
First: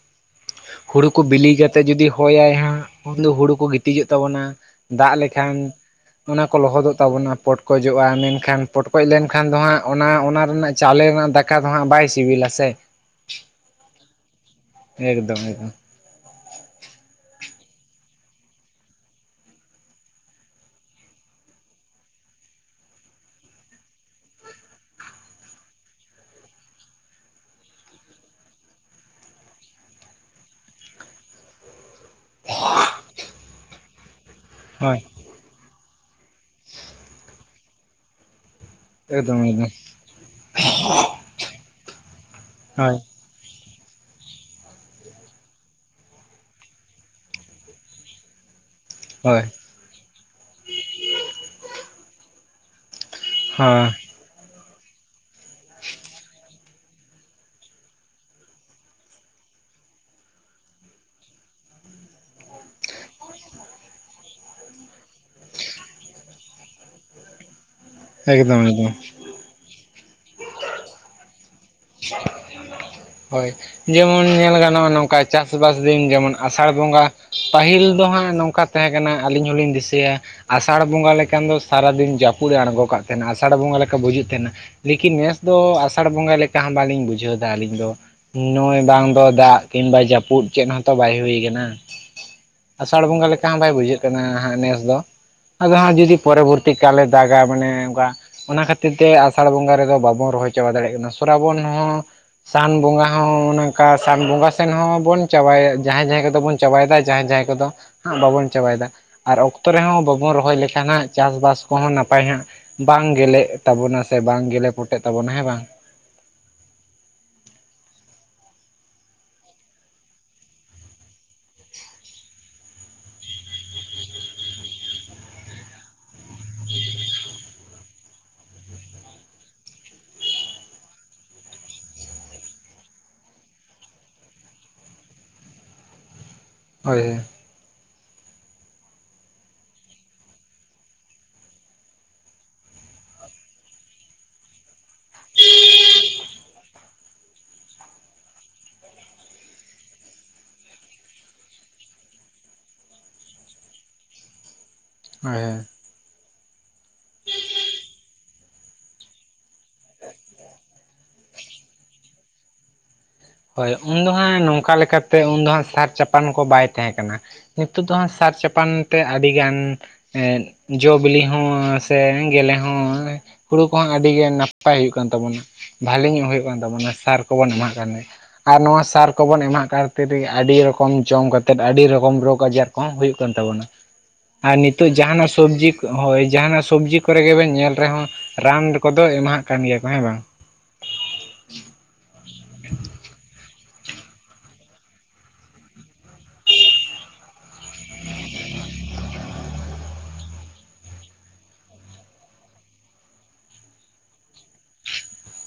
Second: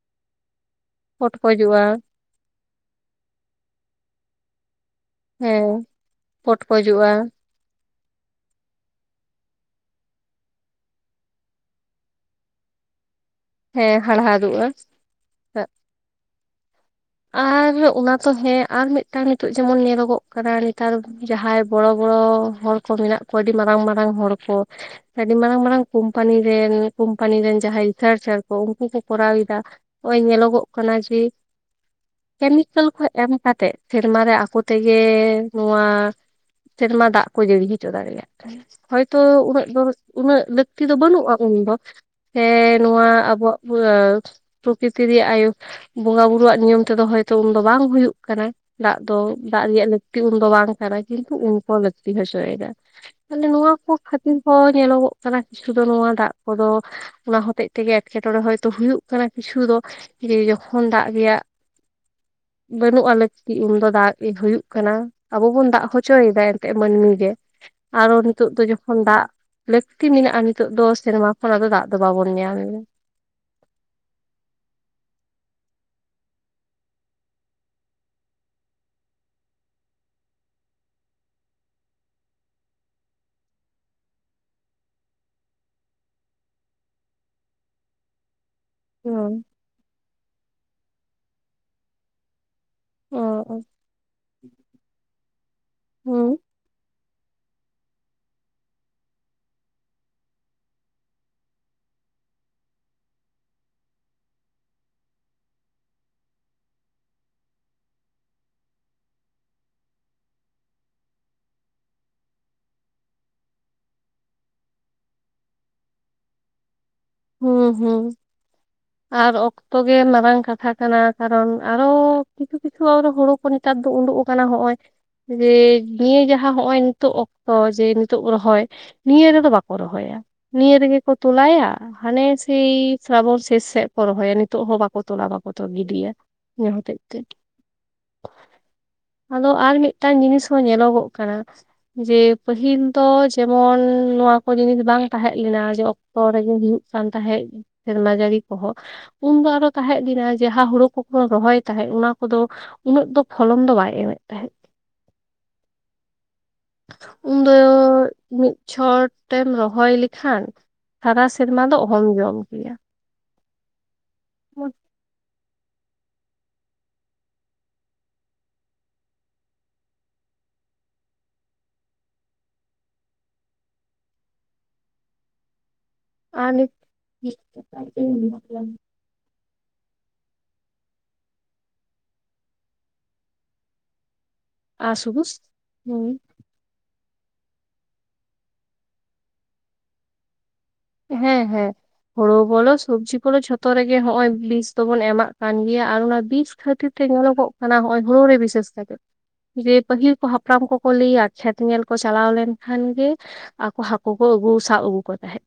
ᱦᱩᱲᱳ ᱠᱚ ᱵᱤᱞᱤ ᱯᱚᱴᱠᱚᱡᱚᱜᱼᱟ ᱠᱟᱛᱮ ᱡᱩᱫᱤ ᱦᱚᱭ ᱟᱭ ᱦᱟᱸᱜ ᱩᱱ ᱫᱚ ᱦᱩᱲᱩ ᱠᱚ ᱜᱤᱛᱤᱡᱚᱜ ᱛᱟᱵᱚᱱᱟ ᱫᱟᱜ ᱞᱮᱠᱷᱟᱱ ᱦᱮᱸ ᱚᱱᱟ ᱠᱚ ᱞᱚᱦᱚᱫᱚᱜ ᱯᱚᱴᱠᱚᱡᱚᱜᱼᱟ ᱛᱟᱵᱚᱱᱟ ᱯᱚᱴᱠᱚᱡ ᱯᱚᱴᱠᱚᱡᱚᱜᱼᱟ ᱢᱮᱱᱠᱷᱟᱱ ᱯᱚᱴᱠᱚᱡ ᱞᱮᱱᱠᱷᱟᱱ ᱫᱚ ᱦᱟᱸᱜ ᱚᱱᱟ ᱚᱱᱟ ᱨᱮᱱᱟᱜ ᱪᱟᱣᱞᱮ ᱨᱮᱱᱟᱜ ᱫᱟᱠᱟ ᱫᱚ ᱦᱟᱸᱜ ᱵᱟᱭ ᱥᱤᱵᱤᱞᱟ ᱥᱮ ᱦᱮᱸ ᱦᱟᱲᱦᱟᱫᱩᱜᱼᱟ ᱮᱠᱫᱚᱢ ᱮᱠᱫᱚᱢ ᱟᱨ ᱚᱱᱟ ᱛᱚ ᱦᱮᱸ ᱟᱨ ᱢᱤᱫᱴᱟᱝ ᱱᱤᱛᱚᱜ ᱡᱮᱢᱚᱱ ᱧᱮᱞᱚᱜᱚᱜ ᱠᱟᱱᱟ ᱱᱮᱛᱟᱨ ᱡᱟᱦᱟᱸᱭ ᱵᱚᱲᱚ ᱵᱚᱲᱚ ᱦᱚᱲ ᱠᱚ ᱢᱮᱱᱟᱜ ᱠᱚᱣᱟ ᱟᱹᱰᱤ ᱢᱟᱨᱟᱝ ᱢᱟᱨᱟᱝ ᱦᱚᱲ ᱠᱚ ᱟᱹᱰᱤ ᱢᱟᱨᱟᱝ ᱢᱟᱨᱟᱝ ᱠᱳᱢᱯᱟᱱᱤ ᱨᱮᱱ ᱠᱚᱢᱯᱟᱱᱤ ᱨᱮᱱ ᱡᱟᱦᱟᱸᱭ ᱨᱤᱥᱟᱨᱪᱟᱨ ᱟᱠᱚ ᱩᱱᱠᱩ ᱠᱚ ᱠᱚᱨᱟᱣ ᱮᱫᱟ ᱱᱚᱜᱼᱚᱭ ᱧᱮᱞᱚᱜᱚᱜ ᱠᱟᱱᱟ ᱡᱮ ᱠᱮᱢᱤᱠᱮᱞ ᱠᱚ ᱮᱢ ᱠᱟᱛᱮᱫ ᱥᱮᱨᱢᱟ ᱨᱮ ᱟᱠᱚᱛ ᱛᱮᱜᱮ ᱦᱳᱭ ᱱᱚᱣᱟ ᱥᱮᱨᱢᱟ ᱫᱟᱜ ᱠᱚ ᱡᱟᱹᱲᱤ ᱦᱚᱪᱚ ᱫᱟᱲᱮᱭᱟᱜ ᱠᱟᱱᱟ ᱦᱚᱭᱛᱚ ᱮᱠᱫᱚᱢ ᱩᱱᱟᱹᱜ ᱮᱠᱫᱚᱢ ᱫᱚ ᱩᱱᱟᱹᱜ ᱞᱟᱹᱠᱛᱤ ᱫᱚ ᱵᱟᱹᱱᱩᱜᱼᱟ ᱩᱱ ᱫᱚ ᱥᱮ ᱦᱳᱭ ᱱᱚᱣᱟ ᱟᱵᱚᱣᱟᱜ ᱦᱸ ᱯᱨᱚᱠᱤᱛᱤ ᱨᱮᱭᱟᱜ ᱟᱭ ᱵᱚᱸᱜᱟ ᱵᱩᱨᱩᱣᱟᱜ ᱧᱩᱢ ᱨᱚᱦᱚᱭ ᱫᱚ ᱩᱱ ᱫᱚ ᱵᱟᱝ ᱦᱩᱭᱩᱜ ᱠᱟᱱᱟ ᱫᱟᱜ ᱫᱚ ᱦᱳᱭ ᱫᱟᱜ ᱨᱮᱭᱟᱜ ᱞᱟᱹᱠᱛᱤ ᱫᱚ ᱩᱱ ᱫᱚ ᱵᱟᱝ ᱠᱟᱱᱟ ᱠᱤᱱᱛᱩ ᱩᱱ ᱠᱚ ᱞᱟᱹᱠᱛᱤ ᱦᱚᱪᱚᱭ ᱮᱫᱟ ᱛᱟᱦᱚᱞᱮ ᱱᱚᱣᱟ ᱦᱚᱸ ᱠᱚ ᱠᱷᱟᱹᱛᱤᱨ ᱦᱚᱸ ᱧᱮᱞᱚᱜᱚᱜ ᱠᱟᱱᱟ ᱠᱤᱪᱷᱩ ᱫᱚ ᱱᱚᱣᱟ ᱫᱟᱜ ᱠᱚᱫᱚ ᱚᱱᱟ ᱦᱚᱛᱮᱜ ᱛᱮᱜᱮ ᱮᱴᱠᱮᱴᱚᱲᱮ ᱦᱚᱭ ᱛᱚ ᱦᱩᱭᱩᱜ ᱠᱟᱱᱟ ᱠᱤᱪᱷᱩ ᱫᱚ ᱡᱮ ᱡᱚᱠᱷᱚᱱ ᱫᱟᱜ ᱨᱮᱭᱟᱜ ᱵᱟᱹᱱᱩᱜ ᱟ ᱞᱟᱹᱠᱤ ᱩᱱᱫᱚ ᱫᱟᱜ ᱦᱩᱭᱩᱜ ᱠᱟᱱᱟ ᱟᱵᱚ ᱵᱚᱱ ᱫᱟᱜ ᱦᱚᱪᱚᱭᱮᱫᱟ ᱮᱱᱛᱮ ᱢᱟᱹᱱᱢᱤ ᱜᱮ ᱟᱨᱚ ᱱᱤᱛᱚᱜ ᱫᱚ ᱮᱠᱫᱚᱢ ᱮᱠᱫᱚᱢ ᱡᱚᱠᱷᱚᱱ ᱫᱟᱜ ᱞᱟᱹᱠᱛᱤ ᱢᱮᱱᱟᱜᱼᱟ ᱱᱤᱛᱚᱜ ᱫᱚ ᱥᱮᱨᱢᱟ ᱠᱷᱚᱱᱟᱜ ᱫᱚ ᱫᱟᱜ ᱫᱚ ᱵᱟᱵᱚᱱ ᱧᱟᱢ ᱮᱫᱟ [inaudible] ᱦᱳᱭ ᱡᱮᱢᱚᱱ ᱧᱮᱞ ᱜᱟᱱᱚᱜᱼᱟ ᱱᱚᱝᱠᱟ ᱪᱟᱥᱵᱟᱥ ᱫᱤᱱ ᱡᱮᱢᱚᱱ ᱟᱥᱟᱲ ᱵᱚᱸᱜᱟ ᱯᱟᱹᱦᱤᱞ ᱫᱚ ᱦᱟᱸᱜ ᱱᱚᱝᱠᱟ ᱛᱟᱦᱮᱸ ᱠᱟᱱᱟ ᱟᱹᱞᱤᱧ ᱦᱚᱸᱞᱤᱧ ᱫᱤᱥᱟᱹᱭᱟ ᱟᱥᱟᱲ ᱵᱚᱸᱜᱟ ᱞᱮᱠᱟᱱ ᱫᱚ ᱥᱟᱨᱟᱫᱤᱱ ᱡᱟᱹᱯᱩᱫ ᱮ ᱟᱬᱜᱚ ᱠᱟᱜ ᱛᱟᱦᱮᱱᱟ ᱟᱥᱟᱲ ᱵᱚᱸᱜᱟ ᱞᱮᱠᱟ ᱵᱩᱡᱩᱜ ᱛᱟᱦᱮᱱᱟ ᱞᱮᱠᱤᱱ ᱱᱮᱥ ᱫᱚ ᱟᱥᱟᱲ ᱵᱚᱸᱜᱟ ᱞᱮᱠᱟ ᱠᱟᱱ ᱵᱟᱞᱤᱧ ᱵᱩᱡᱷᱟᱹᱣ ᱮᱫᱟ ᱟᱹᱞᱤᱧ ᱫᱚ ᱱᱚᱜᱚᱭ ᱵᱟᱝ ᱫᱚ ᱦᱩᱸ ᱫᱟᱜ ᱠᱤᱝᱵᱟ ᱡᱟᱹᱯᱩᱫ ᱪᱮᱫ ᱦᱚᱸᱛᱚ ᱵᱟᱭ ᱦᱩᱭ ᱟᱠᱟᱱᱟ ᱟᱥᱟᱲ ᱵᱚᱸᱜᱟ ᱞᱮᱠᱟ ᱦᱚᱸ ᱚ ᱵᱟᱭ ᱵᱩᱡᱷᱟᱹᱜ ᱠᱟᱱᱟ ᱦᱟᱸᱜ ᱱᱮᱥ ᱫᱚ ᱟᱫᱚ ᱦᱟᱸ ᱡᱩᱫᱤ ᱦᱩᱸ ᱯᱚᱨᱚᱵᱚᱨᱛᱤ ᱮᱠᱟᱞᱮ ᱫᱟᱜᱟ ᱢᱟᱱᱮ ᱚᱱᱠᱟ ᱚᱱᱟ ᱠᱷᱟᱹᱛᱤᱨ ᱛᱮ ᱟᱥᱟᱲ ᱵᱚᱸᱜᱟ ᱨᱮᱫᱚ ᱵᱟᱵᱚᱱ ᱨᱚᱦᱚᱭ ᱪᱟᱵᱟ ᱫᱟᱲᱮᱭᱟᱜ ᱠᱟᱱᱟ ᱥᱨᱟᱵᱚᱱ ᱦᱚᱸ ᱥᱟᱱ ᱵᱚᱸᱜᱟ ᱦᱚᱸ ᱚᱱᱠᱟ ᱥᱟᱱ ᱵᱚᱸᱜᱟ ᱥᱮᱱ ᱦᱚᱸᱵᱚᱱ ᱪᱟᱵᱟᱭᱟ ᱡᱟᱦᱟᱸᱭ ᱡᱟᱦᱟᱸᱭ ᱠᱚᱫᱚᱵᱚᱱ ᱪᱟᱵᱟᱭᱮᱫᱟ ᱡᱟᱦᱟᱸ ᱡᱟᱭᱜᱟ ᱫᱚ ᱵᱟᱵᱚᱱ ᱪᱟᱵᱟᱭᱮᱫᱟ ᱟᱨ ᱚᱠᱛᱚ ᱨᱮᱦᱚᱸ ᱵᱟᱵᱚᱱ ᱨᱚᱦᱚᱭ ᱞᱮᱠᱷᱟᱱ ᱦᱟᱸᱜ ᱪᱟᱥᱵᱟᱥ ᱠᱚᱦᱚᱸ ᱱᱟᱯᱟᱭ ᱦᱟᱸᱜ ᱵᱟᱝ ᱜᱮᱞᱮᱜ ᱛᱟᱵᱚᱱᱟ ᱥᱮ ᱵᱟᱝ ᱜᱮᱞᱮ ᱯᱚᱴᱮᱜ ᱛᱟᱵᱚᱱᱟ ᱦᱮᱸ ᱵᱟᱝ ᱦᱩᱸ ᱦᱩᱸ ᱟᱨ ᱚᱠᱛᱚ ᱜᱮ ᱢᱟᱨᱟᱝ ᱠᱟᱛᱷᱟ ᱠᱟᱱᱟ ᱠᱟᱨᱚᱱ ᱟᱨᱚ ᱠᱤᱪᱷᱩ ᱠᱤᱪᱷᱩ ᱟ ᱦᱩᱲᱩ ᱱᱮᱛᱟᱨ ᱫᱚ ᱩᱰᱩᱠ ᱟᱠᱟᱱᱟ ᱦᱚᱸᱜᱼᱚᱭ ᱡᱮ ᱱᱤᱭᱟᱹ ᱡᱟᱦᱟᱸ ᱦᱚᱜ ᱚᱭ ᱱᱤᱛᱚᱜ ᱚᱠᱛᱚ ᱡᱮ ᱱᱤᱛᱚᱜ ᱨᱚᱦᱚᱭ ᱱᱤᱭᱟᱹ ᱨᱮᱫᱚ ᱵᱟᱠᱚ ᱨᱚᱦᱚᱭᱟ ᱱᱤᱭᱟᱹ ᱨᱮᱜᱮ ᱠᱚ ᱛᱚᱞᱟᱭᱟ ᱦᱟᱱᱮ ᱥᱮᱭ ᱥᱨᱟᱵᱚᱱ ᱥᱮᱥ ᱥᱮᱫ ᱠᱚ ᱨᱚᱦᱚᱭᱟ ᱱᱤᱛᱚᱜ ᱦᱚᱸ ᱵᱟᱠᱚ ᱛᱚᱞᱟ ᱵᱟᱠᱚ ᱜᱤᱰᱤᱭᱟ ᱚᱱᱟ ᱦᱚᱛᱮᱡ ᱦᱳᱭ ᱛᱮ ᱦᱳᱭ ᱟᱫᱚ ᱟᱨ ᱢᱤᱫᱴᱟᱝ ᱡᱤᱱᱤᱥ ᱦᱚᱸ ᱧᱮᱞᱚᱜᱚᱜ ᱠᱟᱱᱟ ᱡᱮ ᱯᱟᱹᱦᱤᱞ ᱫᱚ ᱡᱮᱢᱚᱱ ᱱᱚᱣᱟ ᱠᱚ ᱡᱤᱱᱤᱥ ᱵᱟᱝ ᱛᱟᱦᱮᱸ ᱞᱮᱱᱟ ᱡᱮ ᱚᱠᱛᱚ ᱨᱮᱜᱮ ᱦᱩᱭᱩᱜ ᱠᱟᱱ ᱛᱟᱦᱮᱫ ᱥᱮᱨᱢᱟ ᱡᱟᱹᱲᱤ ᱠᱚᱦᱚᱸ ᱩᱱ ᱫᱚ ᱟᱨᱚ ᱛᱟᱦᱮᱸᱫ ᱞᱤᱱᱟ ᱡᱟᱦᱟᱸ ᱦᱩᱲᱩ ᱠᱚᱵᱚᱱ ᱨᱚᱦᱚᱭ ᱛᱟᱦᱮᱸᱫ ᱚᱱᱟ ᱠᱚᱫᱚ ᱩᱱᱟᱹᱜ ᱫᱚ ᱯᱷᱚᱞᱚᱱ ᱫᱚ ᱵᱟᱭ ᱮᱢᱮᱫ ᱛᱟᱦᱮᱸᱫ ᱦᱮᱸ ᱩᱱ ᱫᱚ ᱢᱤᱫ ᱪᱷᱚᱴᱮᱢ ᱨᱚᱦᱚᱭ ᱞᱮᱠᱷᱟᱱ ᱥᱟᱨᱟ ᱥᱮᱨᱢᱟ ᱫᱚ ᱚᱦᱚᱢ ᱡᱚᱢ ᱠᱮᱭᱟ᱾ ᱦᱚᱭ ᱩᱱᱫᱚ ᱦᱟᱸᱜ ᱱᱚᱝᱠᱟ ᱞᱮᱠᱟ ᱛᱮ ᱩᱱ ᱫᱚ ᱦᱟᱸᱜ ᱥᱟᱨ ᱪᱟᱯᱟᱱ ᱠᱚ ᱵᱟᱭ ᱛᱟᱦᱮᱸ ᱠᱟᱱᱟ ᱱᱤᱛᱚᱜ ᱫᱚ ᱦᱟᱸᱜ ᱥᱟᱨ ᱪᱟᱯᱟᱱ ᱛᱮ ᱟᱹᱰᱤ ᱜᱟᱱ ᱡᱚ ᱵᱤᱞᱤ ᱦᱚᱸ ᱥᱮ ᱜᱮᱞᱮ ᱦᱚᱸ ᱦᱩᱲᱩ ᱠᱚᱦᱚᱸ ᱟᱹᱰᱤ ᱜᱮ ᱱᱟᱯᱟᱭ ᱦᱩᱭᱩᱜ ᱠᱟᱱ ᱛᱟᱵᱚᱱᱟ ᱵᱷᱟᱞᱤ ᱧᱚᱜ ᱦᱩᱭᱩᱜ ᱟᱨ ᱠᱟᱱ ᱱᱤᱛ ᱛᱟᱵᱚᱱᱟ ᱥᱟᱨ ᱠᱚᱵᱚᱱ ᱮᱢᱟᱜ ᱠᱟᱱ ᱛᱟᱦᱮᱸ ᱥᱟᱨ ᱠᱚᱵᱚᱱ ᱮᱢᱟᱜ ᱠᱷᱟᱹᱛᱤᱨ ᱜᱮ ᱟᱹᱰᱤ ᱨᱚᱠᱚᱢ ᱡᱚᱢ ᱠᱟᱛᱮᱫ ᱟᱹᱰᱤ ᱨᱚᱠᱚᱢ ᱨᱳᱜᱽ ᱟᱡᱟᱨ ᱠᱚᱦᱚᱸ ᱦᱩᱭᱩᱜ ᱠᱟᱱ ᱛᱟᱵᱚᱱᱟ [inaudible] ᱟᱨ ᱱᱤᱛᱚᱜ ᱡᱟᱦᱟᱸ ᱱᱟᱜ ᱥᱚᱵᱽᱡᱤ ᱦᱩᱸ ᱦᱳᱭ ᱡᱟᱸᱦᱟᱱᱟᱜ ᱥᱚᱵᱽᱡᱤ ᱠᱚ ᱠᱚᱨᱮ ᱜᱮᱵᱮᱱ ᱧᱮᱞ ᱨᱮᱦᱚᱸ ᱨᱟᱱ ᱠᱚᱫᱚ ᱮᱢᱟᱦᱟᱜ ᱠᱟᱱ ᱜᱮᱭᱟ ᱠᱚ ᱦᱮᱸ ᱵᱟᱝ ᱦᱮᱸ ᱦᱮᱸ ᱦᱩᱲᱩ ᱵᱚᱞᱚ ᱥᱚᱵᱽᱡᱤ ᱠᱚᱫᱚ ᱡᱚᱛᱚ ᱛᱚ ᱨᱮᱜᱮ ᱦᱚᱸᱜᱼᱚᱭ ᱵᱤᱥ ᱫᱚᱵᱚᱱ ᱮᱢᱟᱜ ᱠᱟᱱ ᱜᱮᱭᱟ ᱟᱨ ᱚᱱᱟ ᱵᱤᱥ ᱠᱷᱟᱹᱛᱤᱨ ᱛᱮ ᱧᱮᱞᱚᱜᱚᱜ ᱠᱟᱱᱟ ᱦᱚᱸᱜᱼᱚᱭ ᱦᱩᱲᱩ ᱨᱮ ᱵᱤᱥᱮᱥ ᱡᱮ ᱯᱟᱹᱦᱤᱞ ᱠᱚ ᱦᱟᱯᱲᱟᱢ ᱠᱚᱠᱚ ᱞᱟᱹᱭᱟ ᱠᱷᱮᱛ ᱧᱮᱞ ᱠᱚ ᱪᱟᱞᱟᱣ ᱞᱮᱱ ᱠᱷᱟᱱ ᱜᱮ ᱟᱠᱚ ᱦᱟᱹᱠᱩ ᱠᱚ ᱟᱹᱜᱩ ᱥᱟᱵ ᱟᱹᱜᱩ ᱠᱚᱣᱟ ᱛᱟᱦᱮᱸᱫ᱾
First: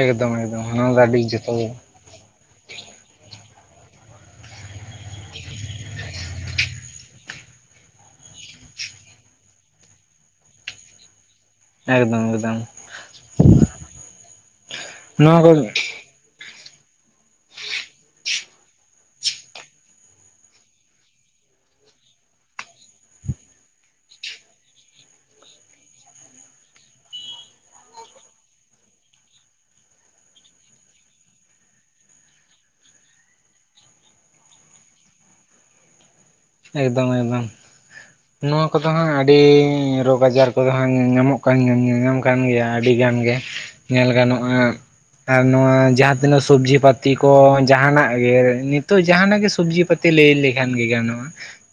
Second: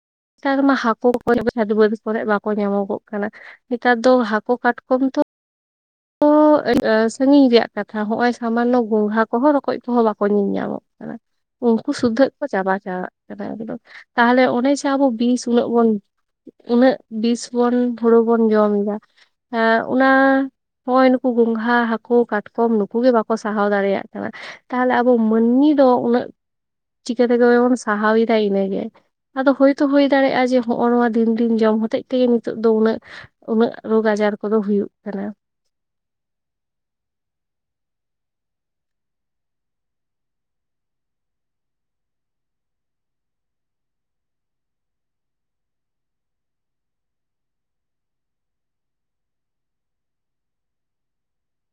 ᱮᱠᱫᱚᱢ ᱮᱠᱫᱚᱢ ᱢᱟ ᱚᱱᱟ ᱫᱚ ᱦᱟᱹᱠᱚ ᱠᱚ ᱟᱹᱰᱤ ᱡᱚᱛᱚ ᱜᱮ [inaudible] ᱠᱚᱨᱮ ᱵᱟᱠᱚ ᱧᱟᱢᱚᱜᱚᱜ ᱠᱟᱱᱟ ᱱᱮᱛᱟᱨ ᱫᱚ ᱦᱟᱹᱠᱩ ᱠᱟᱴᱠᱚᱢ ᱛᱚ [unintelligible] [inaudible] ᱩᱱᱠᱩ ᱮᱠᱫᱚᱢ ᱥᱩᱫᱫᱷᱟᱹᱜ ᱠᱚ ᱮᱠᱫᱚᱢ ᱪᱟᱵᱟ ᱪᱟᱞᱟᱜ ᱠᱟᱱᱟ ᱮᱠᱫᱚᱢ ᱛᱟᱦᱚᱞᱮ ᱚᱱᱮ ᱡᱮ ᱟᱵᱚ ᱱᱚᱣᱟ ᱵᱤᱥ ᱠᱚ ᱩᱱᱟᱹᱜ ᱵᱚᱱ ᱩᱱᱟᱹᱜ ᱵᱤᱥ ᱵᱚᱱ ᱦᱩᱲᱩ ᱵᱚᱱ ᱡᱚᱢ ᱫᱟ ᱟᱨ ᱟᱚᱱᱟ ᱱᱚᱜᱼᱚᱭ ᱱᱩᱠᱩ ᱜᱚᱝᱜᱷᱟ ᱦᱟᱹᱠᱩ ᱠᱟᱴᱠᱚᱢ ᱱᱩᱠᱩ ᱜᱮ ᱵᱟᱠᱚ ᱥᱟᱦᱟᱣ ᱫᱟᱲᱮᱭᱟᱜ ᱠᱟᱱᱟ ᱛᱟᱦᱚᱞᱮ ᱟᱵᱚ ᱢᱟᱹᱱᱢᱤ ᱫᱚ ᱩᱱᱟᱹᱜ ᱪᱤᱠᱟᱹ ᱛᱮᱫᱚ ᱵᱚᱱ ᱥᱟᱦᱟᱣ ᱮᱫᱟ ᱤᱱᱟᱹ ᱜᱮ? ᱟᱫᱚ ᱦᱳᱭ ᱛᱚ ᱦᱩᱭ ᱫᱟᱲᱮᱭᱟᱜᱼᱟ ᱡᱮ ᱦᱚᱸᱜᱼᱱᱚᱣᱟ ᱫᱤᱱ ᱫᱤᱱ ᱡᱚᱢ ᱦᱚᱛᱮᱡ ᱛᱮᱜᱮ ᱱᱤᱛᱚᱜ ᱫᱚ ᱩᱱᱟᱹᱜ ᱩᱱᱟᱹᱜ ᱨᱳᱜᱽ ᱟᱡᱟᱨ ᱠᱚᱫᱚ ᱦᱩᱭᱩᱜ ᱠᱟᱱᱟ ᱮᱠᱫᱚᱢ-ᱮᱠᱫᱚᱢ᱾ ᱱᱚᱣᱟ ᱠᱚᱫᱚ ᱦᱟᱸᱜ ᱟᱹᱰᱤ ᱨᱳᱜᱽ ᱟᱡᱟᱨ ᱠᱚᱫᱚ ᱦᱟᱸᱜ ᱧᱟᱢᱚᱜ ᱠᱟᱱ ᱧᱟᱢ ᱠᱟᱱ ᱜᱮᱭᱟ ᱟᱹᱰᱤ ᱜᱟᱱ ᱜᱮ ᱧᱮᱞ ᱜᱟᱱᱚᱜᱼᱟ ᱟᱨ ᱱᱚᱣᱟ ᱡᱟᱦᱟᱸ ᱛᱤᱱᱟᱹᱜ ᱥᱚᱵᱡᱤ ᱯᱟ. ᱛᱤ ᱠᱚ ᱡᱟᱸᱦᱟᱱᱟᱜ ᱜᱮ ᱱᱤᱛᱚᱜ ᱡᱟᱦᱟᱸᱱᱟᱜ ᱜᱮ ᱥᱚᱵᱡᱤ ᱯᱟᱹᱛᱤ ᱛᱮ ᱞᱟᱹᱭ ᱞᱮᱠᱷᱟᱱ ᱜᱮ ᱜᱟᱱᱚᱜᱼᱟ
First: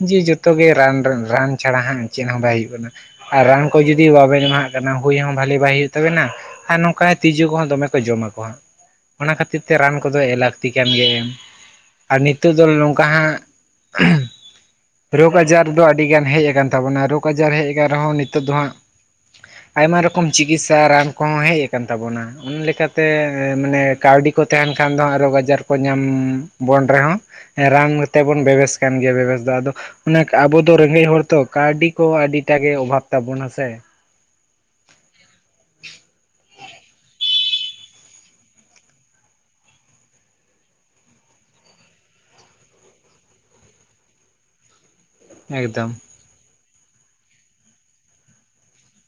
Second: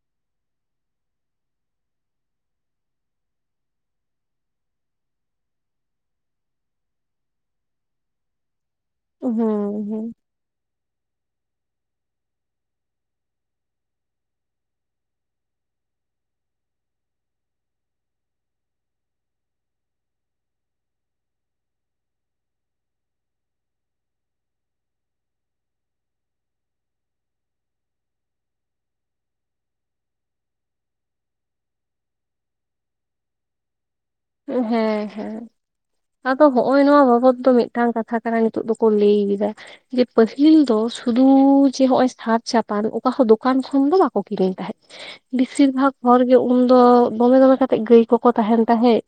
ᱡᱮ ᱡᱚᱛᱚ ᱜᱮ ᱨᱟᱱ ᱨᱮ ᱨᱟᱱ ᱪᱷᱟᱲᱟ ᱦᱟᱸᱜ ᱪᱮᱫ ᱦᱚᱸ ᱵᱟᱭ ᱦᱩᱭᱩᱜ ᱠᱟᱱᱟ᱾ ᱟᱨ ᱨᱟᱱ ᱠᱚ ᱡᱩᱫᱤ ᱵᱟᱵᱮᱱ ᱮᱢᱟᱦᱟᱜ ᱠᱟᱱᱟ ᱦᱩᱭ ᱦᱚᱸ ᱵᱷᱟᱹᱞᱤ ᱵᱟᱭ ᱦᱩᱭᱩᱜ ᱛᱟᱵᱤᱱᱟ ᱟᱨ ᱱᱚᱝᱠᱟ ᱛᱤᱡᱩ ᱠᱚᱦᱚᱸ ᱫᱚᱢᱮ ᱠᱚ ᱡᱚᱢᱟ ᱠᱚ ᱚᱱᱟ ᱦᱩᱸ ᱠᱷᱟᱹᱛᱤᱨ ᱛᱮ ᱨᱟᱱ ᱦᱩᱸ ᱠᱚᱫᱚ ᱞᱟᱠ ᱛᱤ ᱠᱟᱱ ᱜᱮ ᱟᱨ ᱱᱤᱛᱚᱜ ᱫᱚ ᱱᱚᱝᱠᱟ ᱦᱟᱸᱜ ᱨᱚᱜᱽ ᱟᱡᱟᱨ ᱫᱚ ᱟᱹᱰᱤ ᱜᱟᱱ ᱦᱮᱡ ᱟᱠᱟᱱ ᱛᱟᱵᱚᱱᱟ᱾ ᱨᱚᱜᱽ ᱟᱡᱟᱨ ᱦᱮᱡ ᱟᱠᱟᱱ ᱨᱮᱦᱚᱸ ᱱᱤᱛᱚᱜ ᱫᱚ ᱦᱟᱸᱜ [inaudible] ᱟᱭᱢᱟ ᱨᱚᱠᱚᱢ ᱪᱤᱠᱤᱛᱥᱟ ᱨᱟᱱ ᱠᱚᱦᱚᱸ ᱦᱮᱡ ᱠᱟᱱ ᱛᱟᱵᱚᱱᱟ᱾ ᱚᱱᱟ ᱞᱮᱠᱟᱛᱮ ᱢᱟᱱᱮ ᱠᱟᱹᱣᱰᱤ ᱠᱚ ᱛᱟᱸᱦᱮᱱ ᱠᱷᱟᱱ ᱫᱚ ᱟᱨᱦᱚᱸ ᱟᱡᱟᱨ ᱠᱚ ᱧᱟᱢ ᱵᱚᱱ ᱨᱮᱦᱚᱸ ᱨᱟᱱ ᱛᱮᱵᱚᱱ ᱵᱮᱵᱮᱥ ᱠᱟᱱ ᱜᱮᱭᱟ ᱵᱮᱵᱮᱥ ᱟᱫᱚ ᱟᱫᱚ ᱚᱱᱮ ᱟᱵᱚ ᱫᱚ ᱨᱮᱸᱜᱮᱡ ᱦᱚᱲ ᱛᱚ ᱠᱟᱹᱣᱰᱤ ᱠᱚ ᱟᱹᱰᱤᱴᱟ ᱜᱮ ᱚᱵᱷᱟᱵᱽ ᱛᱟᱵᱚᱱᱟ ᱥᱮ ᱦᱮᱸ ᱦᱮᱸ ᱟᱫᱚ ᱦᱚᱸᱜᱼᱚᱭ ᱱᱚᱣᱟ ᱵᱟᱵᱚᱫ ᱫᱚ ᱢᱤᱫ ᱴᱟᱝ ᱠᱟᱛᱷᱟ ᱠᱟᱱᱟ ᱱᱤᱛᱚᱜ ᱫᱚᱠᱚ ᱞᱟᱹᱭ ᱮᱫᱟ ᱡᱮ ᱯᱟᱹᱦᱤᱞ ᱫᱚ ᱥᱩᱫᱷᱩ ᱡᱮ ᱦᱚᱸᱜᱼᱚᱭ ᱥᱟᱨ ᱪᱷᱟᱯᱟᱱ ᱚᱠᱟ ᱦᱚᱸ ᱫᱚᱠᱟᱱ ᱠᱷᱚᱱ ᱫᱚ ᱵᱟᱠᱚ ᱠᱤᱨᱤᱧ ᱛᱟᱦᱮᱸᱫ᱾ ᱵᱮᱥᱤᱨ ᱵᱷᱟᱜ ᱮᱠᱫᱚᱢ ᱦᱚᱲ ᱜᱮ ᱩᱱ ᱫᱚ ᱫᱚᱢᱮ ᱫᱚᱢᱮ ᱠᱟᱛᱮ ᱜᱟᱹᱭ ᱠᱚ ᱠᱚ ᱛᱟᱦᱮᱸᱱ ᱛᱟᱦᱮᱸᱫ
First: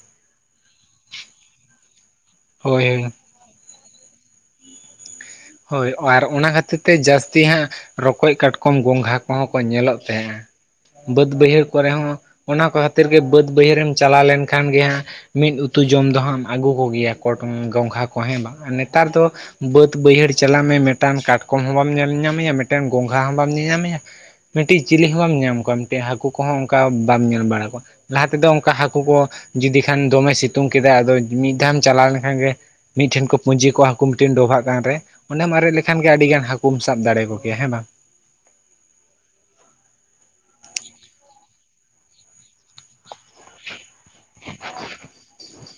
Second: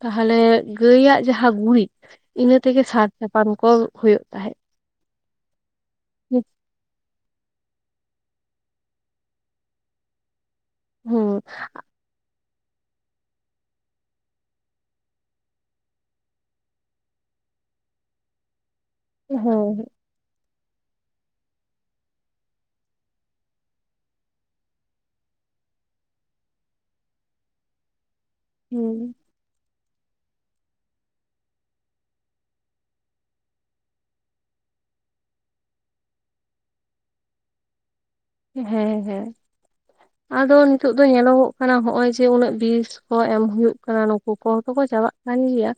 ᱛᱟᱦᱚᱞᱮ ᱜᱟᱹᱭ ᱟᱜ ᱡᱟᱦᱟᱸ ᱜᱩᱨᱤᱡ ᱤᱱᱟᱹ ᱛᱮᱜᱮ ᱦᱳᱭ ᱦᱳᱭ ᱥᱟᱨ ᱪᱟᱯᱟᱱ ᱠᱚ ᱦᱩᱭᱩᱜ ᱛᱟᱦᱮᱸᱫ ᱦᱚᱭ ᱟᱨ ᱚᱱᱟ ᱠᱷᱟᱹᱛᱤᱨ ᱛᱮ ᱡᱟᱹᱥ ᱛᱤ ᱦᱟᱸᱜ ᱨᱚᱠᱚᱡ ᱠᱟᱴᱠᱚᱢ ᱜᱚᱝᱜᱷᱟ ᱠᱚᱦᱚᱸ ᱠᱚ ᱧᱮᱞᱚᱜ ᱛᱟᱦᱮᱸᱜᱼᱟ ᱵᱟᱹᱫᱽ ᱦᱩᱸ ᱵᱟᱹᱭᱦᱟᱹᱲ ᱠᱚᱨᱮ ᱦᱚᱸ ᱚᱱᱟ ᱠᱚ ᱠᱷᱟᱹᱛᱤᱨ ᱜᱮ ᱵᱟᱹᱫᱽ ᱵᱟᱹᱭᱦᱟᱹᱲ ᱮᱢ ᱪᱟᱞᱟᱣ ᱞᱮᱱ ᱠᱷᱟᱱ ᱜᱮ ᱦᱟᱸᱜ ᱢᱤᱫ ᱩᱛᱩ ᱡᱚᱢ ᱫᱚ ᱦᱟᱸᱜ ᱮᱢ ᱟᱹᱜᱩ ᱠᱚ ᱜᱮᱭᱟ ᱠᱚᱴᱚᱝ ᱜᱚᱝᱜᱷᱟ ᱠᱚ ᱦᱮᱸ ᱵᱟᱝ ᱱᱮᱛᱟᱨ ᱫᱚ ᱦᱮᱸ ᱵᱟᱹᱫ ᱵᱟᱹᱭᱦᱟᱹᱲ ᱪᱟᱞᱟᱜ ᱢᱮ ᱢᱤᱫ ᱴᱟᱱ ᱠᱟᱴ ᱠᱚᱢ ᱦᱚᱸ ᱵᱟᱢ ᱧᱮᱞ ᱧᱟᱢᱮᱭᱟ ᱢᱤᱫ ᱴᱟᱱ ᱜᱚᱝᱜᱷᱟ ᱦᱚᱸ ᱵᱟᱢ ᱧᱮᱞ ᱧᱟᱢᱮᱭᱟ ᱢᱤᱫᱴᱤᱡ ᱪᱤᱞᱤ ᱦᱚᱸ ᱵᱟᱢ ᱧᱟᱢ ᱠᱚᱣᱟ᱾ ᱢᱤᱫᱴᱤᱡ ᱦᱟᱹᱠᱩ ᱠᱚᱦᱚᱸ ᱚᱱᱠᱟ ᱵᱟᱢ ᱧᱮᱢ ᱵᱟᱲᱟ ᱠᱚᱣᱟ᱾ ᱞᱟᱦᱟ ᱛᱮᱫᱚ ᱚᱱᱠᱟ ᱦᱟᱹᱠᱩ ᱠᱚ ᱦᱮᱸ ᱡᱩᱫᱤ ᱠᱷᱟᱱ ᱫᱚᱢᱮ ᱥᱤᱛᱩᱝ ᱠᱮᱫᱟ ᱟᱫᱚ ᱢᱤᱫ ᱫᱷᱟᱣ ᱮᱢ ᱪᱟᱞᱟᱣ ᱞᱮᱱ ᱠᱷᱟᱱ ᱜᱮ ᱢᱤᱫ ᱴᱷᱮᱱ ᱠᱚ ᱯᱩᱸᱡᱤ ᱠᱚᱜ ᱦᱟᱹᱠᱩ ᱢᱤᱫ ᱴᱮᱱ ᱰᱚᱵᱷᱟᱜ ᱜᱟᱱ ᱨᱮ ᱚᱱᱮᱢ ᱟᱨᱮᱡ ᱞᱮᱠᱷᱟᱱ ᱜᱮ ᱟᱹᱰᱤ ᱜᱟᱱ ᱦᱟᱹᱠᱩᱢ ᱥᱟᱵ ᱫᱟᱲᱮ ᱟᱠᱚ ᱠᱮᱭᱟ ᱦᱮᱸ ᱵᱟᱝ ᱦᱮᱸ ᱦᱮᱸ ᱟᱫᱚ ᱱᱤᱛᱚᱜ ᱫᱚ ᱧᱮᱞᱚᱜᱚᱜ ᱠᱟᱱᱟ ᱦᱚᱜ-ᱚᱭ ᱡᱮ ᱩᱱᱟᱹᱜ ᱵᱤᱥ ᱠᱚ ᱮᱢ ᱦᱩᱭᱩᱜ ᱠᱟᱱᱟ ᱱᱩᱠᱩ ᱠᱚᱦᱚᱸ ᱫᱚ ᱠᱚ ᱪᱟᱵᱟᱜ ᱠᱟᱱ ᱜᱮᱭᱟ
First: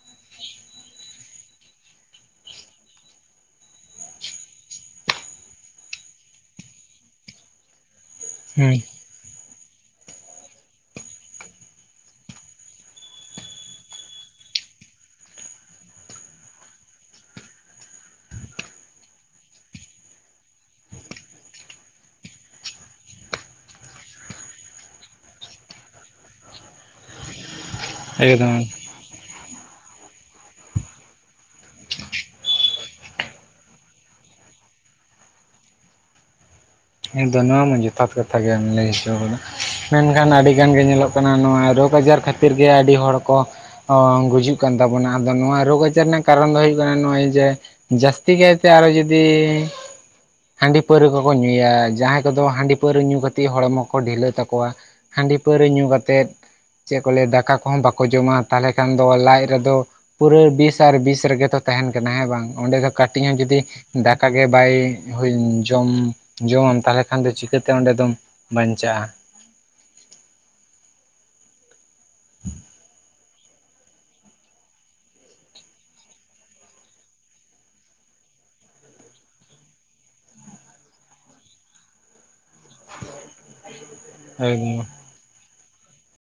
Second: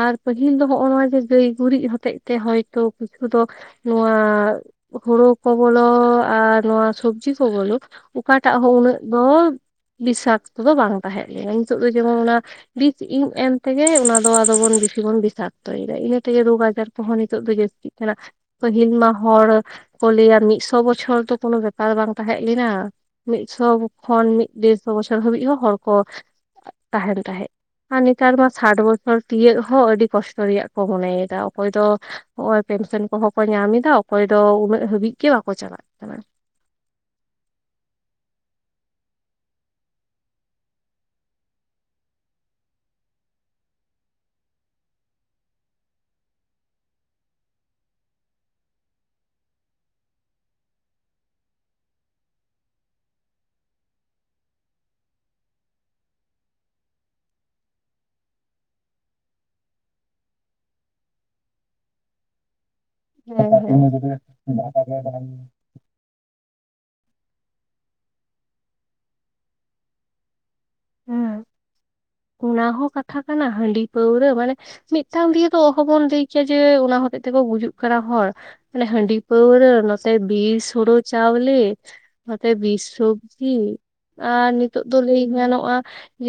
ᱟᱨ ᱯᱟᱹᱦᱤᱞ ᱫᱚ ᱦᱚᱜᱼᱚᱭ ᱱᱚᱣᱟ ᱡᱮ ᱜᱟᱹᱭ ᱜᱩᱨᱤᱡ ᱦᱚᱛᱮᱡ ᱛᱮ ᱦᱚᱭᱛᱚ ᱠᱤᱪᱷᱩ ᱫᱚ ᱱᱚᱣᱟ ᱦᱩᱲᱩ ᱠᱚ ᱵᱚᱞᱚ ᱟᱨ ᱱᱚᱣᱟ ᱥᱚᱵᱽᱡᱤ ᱠᱚ ᱵᱚᱞᱚ ᱚᱠᱟᱴᱟᱜ ᱦᱚᱸ ᱦᱩᱸ ᱩᱱᱟᱹᱜ ᱫᱚ ᱵᱤᱥᱟᱠᱛᱚ ᱫᱚ ᱵᱟᱝ ᱛᱟᱦᱮᱸ ᱞᱮᱭᱟ ᱱᱤᱛᱚᱜ ᱫᱚ ᱡᱮᱢᱚᱱ ᱚᱱᱟ ᱵᱤᱥ ᱤᱧ ᱮᱱ ᱛᱮᱜᱮ ᱚᱱᱟ ᱫᱚ ᱟᱫᱚ ᱵᱚᱱ ᱵᱤᱥᱟᱠᱛᱚᱭᱮᱫᱟ ᱤᱱᱟᱹ ᱛᱮᱜᱮ ᱨᱳᱜᱽ ᱟᱡᱟᱨ ᱠᱚᱦᱚᱸ ᱱᱤᱛᱚᱜ ᱫᱚ ᱡᱟᱹᱥᱛᱤ ᱠᱟᱱᱟ ᱯᱟᱹᱦᱤᱞ ᱢᱟ ᱦᱚᱲ ᱠᱚ ᱞᱟᱹᱭᱟ ᱢᱤᱫᱥᱚ ᱵᱚᱪᱷᱚᱨ ᱛᱚ ᱠᱳᱱᱚ ᱵᱮᱯᱟᱨ ᱵᱟᱝ ᱛᱟᱦᱮᱸᱱ ᱞᱮᱱᱟ ᱢᱤᱫ ᱥᱚ ᱠᱷᱚᱱ ᱢᱤᱫ ᱰᱮᱲ ᱥᱚ ᱵᱚᱪᱷᱚᱨ ᱦᱟᱹᱵᱤᱡ ᱦᱚᱸ ᱦᱚᱲᱠᱚ ᱛᱟᱦᱮᱸᱱ ᱛᱟᱦᱮᱸᱫ ᱟᱨ ᱱᱮᱛᱟᱨ ᱢᱟ ᱮᱠᱫᱚᱢ ᱥᱟᱴ ᱵᱚᱪᱷᱚᱨ ᱛᱤᱭᱳᱟᱹᱜ ᱦᱚᱸ ᱟᱹᱰᱤ ᱠᱚᱥᱴᱚ ᱨᱮᱭᱟᱜ ᱠᱚ ᱢᱚᱱᱮᱭᱮᱫᱟ ᱚᱠᱚᱭ ᱫᱚ ᱱᱚᱜ ᱚᱭ ᱯᱮᱱᱥᱮᱱ ᱠᱚᱦᱚᱸ ᱠᱚ ᱧᱟᱢᱮᱫᱟ ᱚᱠᱚᱭ ᱫᱚ ᱩᱱᱟᱹᱜ ᱦᱟᱹᱵᱤᱡ ᱜᱮ ᱵᱟᱠᱚ ᱪᱟᱞᱟᱜ ᱠᱟᱱᱟ ᱤᱧᱫᱚ ᱱᱚᱶᱟ ᱢᱟ ᱡᱚᱛᱷᱟᱛ ᱠᱟᱛᱷᱟ ᱜᱮᱢ ᱞᱟᱹᱭ ᱦᱚᱪᱚ ᱟᱠᱟᱫᱟ ᱢᱮᱱᱠᱷᱟᱱ ᱟᱹᱰᱤᱜᱟᱱ ᱜᱮ ᱧᱮᱞᱚᱜ ᱠᱟᱱᱟ ᱱᱚᱶᱟ ᱨᱳᱜᱽ ᱟᱡᱟᱨ ᱠᱷᱟᱹᱛᱤᱨ ᱜᱮ ᱟᱹᱰᱤ ᱦᱚᱲ ᱠᱚ ᱜᱩᱡᱩᱜ ᱠᱟᱱ ᱛᱟᱵᱚᱱᱟ ᱟᱫᱚ ᱱᱚᱣᱟ ᱨᱳᱜᱽ ᱟᱡᱟᱨ ᱨᱮᱱᱟᱜ ᱠᱟᱨᱚᱱ ᱫᱚ ᱦᱩᱭᱩᱜ ᱠᱟᱱᱟ ᱱᱚᱜᱼᱚᱭ ᱡᱮ ᱡᱟᱹᱥᱛᱤ ᱜᱮ ᱮᱱᱛᱮ ᱟᱨᱚ ᱡᱩᱫᱤ ᱦᱟᱺᱰᱤ ᱯᱟᱹᱣᱨᱟᱹ ᱜᱮᱵᱚᱱ ᱧᱩᱭᱟ ᱡᱟᱦᱟᱸᱭ ᱠᱚᱫᱚ ᱦᱟᱺᱰᱤ ᱯᱟᱹᱣᱨᱟᱹ ᱧᱩ ᱠᱟᱛᱮᱫ ᱦᱚᱲᱢᱚ ᱠᱚ ᱰᱷᱤᱞᱟᱹ ᱛᱟᱠᱚᱣᱟ ᱦᱟᱺᱰᱤ ᱯᱟᱹᱣᱨᱟᱹ ᱧᱩ ᱠᱟᱛᱮᱫ ᱪᱮᱫ ᱠᱚ ᱞᱟᱹᱭᱟ ᱫᱟᱠᱟ ᱠᱚᱦᱚᱸ ᱵᱟᱠᱚ ᱡᱚᱢᱟ ᱛᱟᱦᱚᱞᱮ ᱠᱷᱟᱱ ᱫᱚ ᱞᱟᱡ ᱨᱮᱫᱚ ᱯᱩᱨᱟᱹ ᱵᱤᱥ ᱟᱨ ᱵᱤᱥ ᱨᱮᱜᱮ ᱛᱚ ᱛᱟᱦᱮᱸᱱ ᱠᱟᱱᱟ ᱦᱮᱸ ᱵᱟᱝ ᱚᱸᱰᱮ ᱠᱟᱹᱴᱤᱡ ᱦᱚᱸ ᱦᱮᱸ ᱡᱩᱫᱤ ᱦᱮᱸ ᱦᱮᱸ ᱫᱟᱠᱟ ᱜᱮ ᱵᱟᱭ ᱦᱩᱭ ᱡᱚᱢ ᱡᱚᱢᱟᱢ ᱛᱟᱦᱚᱞᱮ ᱠᱷᱟᱱ ᱫᱚ ᱪᱤᱠᱟᱹᱛᱮ ᱚᱸᱰᱮ ᱫᱚᱢ ᱵᱟᱧᱪᱟᱜᱼᱟ ᱚᱱᱟ ᱦᱚᱸ ᱠᱟᱛᱷᱟ ᱠᱟᱱᱟ ᱦᱟᱺᱰᱤ ᱯᱟᱹᱣᱨᱟᱹ ᱢᱟᱱᱮ ᱢᱤᱫ ᱴᱟᱝ ᱫᱤᱭᱮ ᱛ ᱚᱦᱚᱚᱵᱚᱱ ᱞᱟᱹᱭ ᱠᱮᱭᱟ ᱡᱮ ᱚᱱᱟ ᱦᱚᱛᱮᱡ ᱛᱮᱠᱚ ᱜᱩᱡᱩᱜ ᱠᱟᱱᱟ ᱦᱚᱲ ᱚᱱᱮ ᱦᱟᱺᱰᱤ ᱯᱟᱹᱣᱨᱟᱹ ᱱᱚᱛᱮ ᱵᱤᱥ ᱦᱩᱲᱩ ᱪᱟᱣᱞᱮ ᱱᱚᱛᱮ ᱵᱤᱥ ᱥᱚᱵᱽᱡᱤ ᱟᱨ ᱱᱤᱛᱚᱜ ᱫᱚ ᱞᱟᱹᱭ ᱜᱟᱱᱚᱜᱼᱟ ᱡᱮ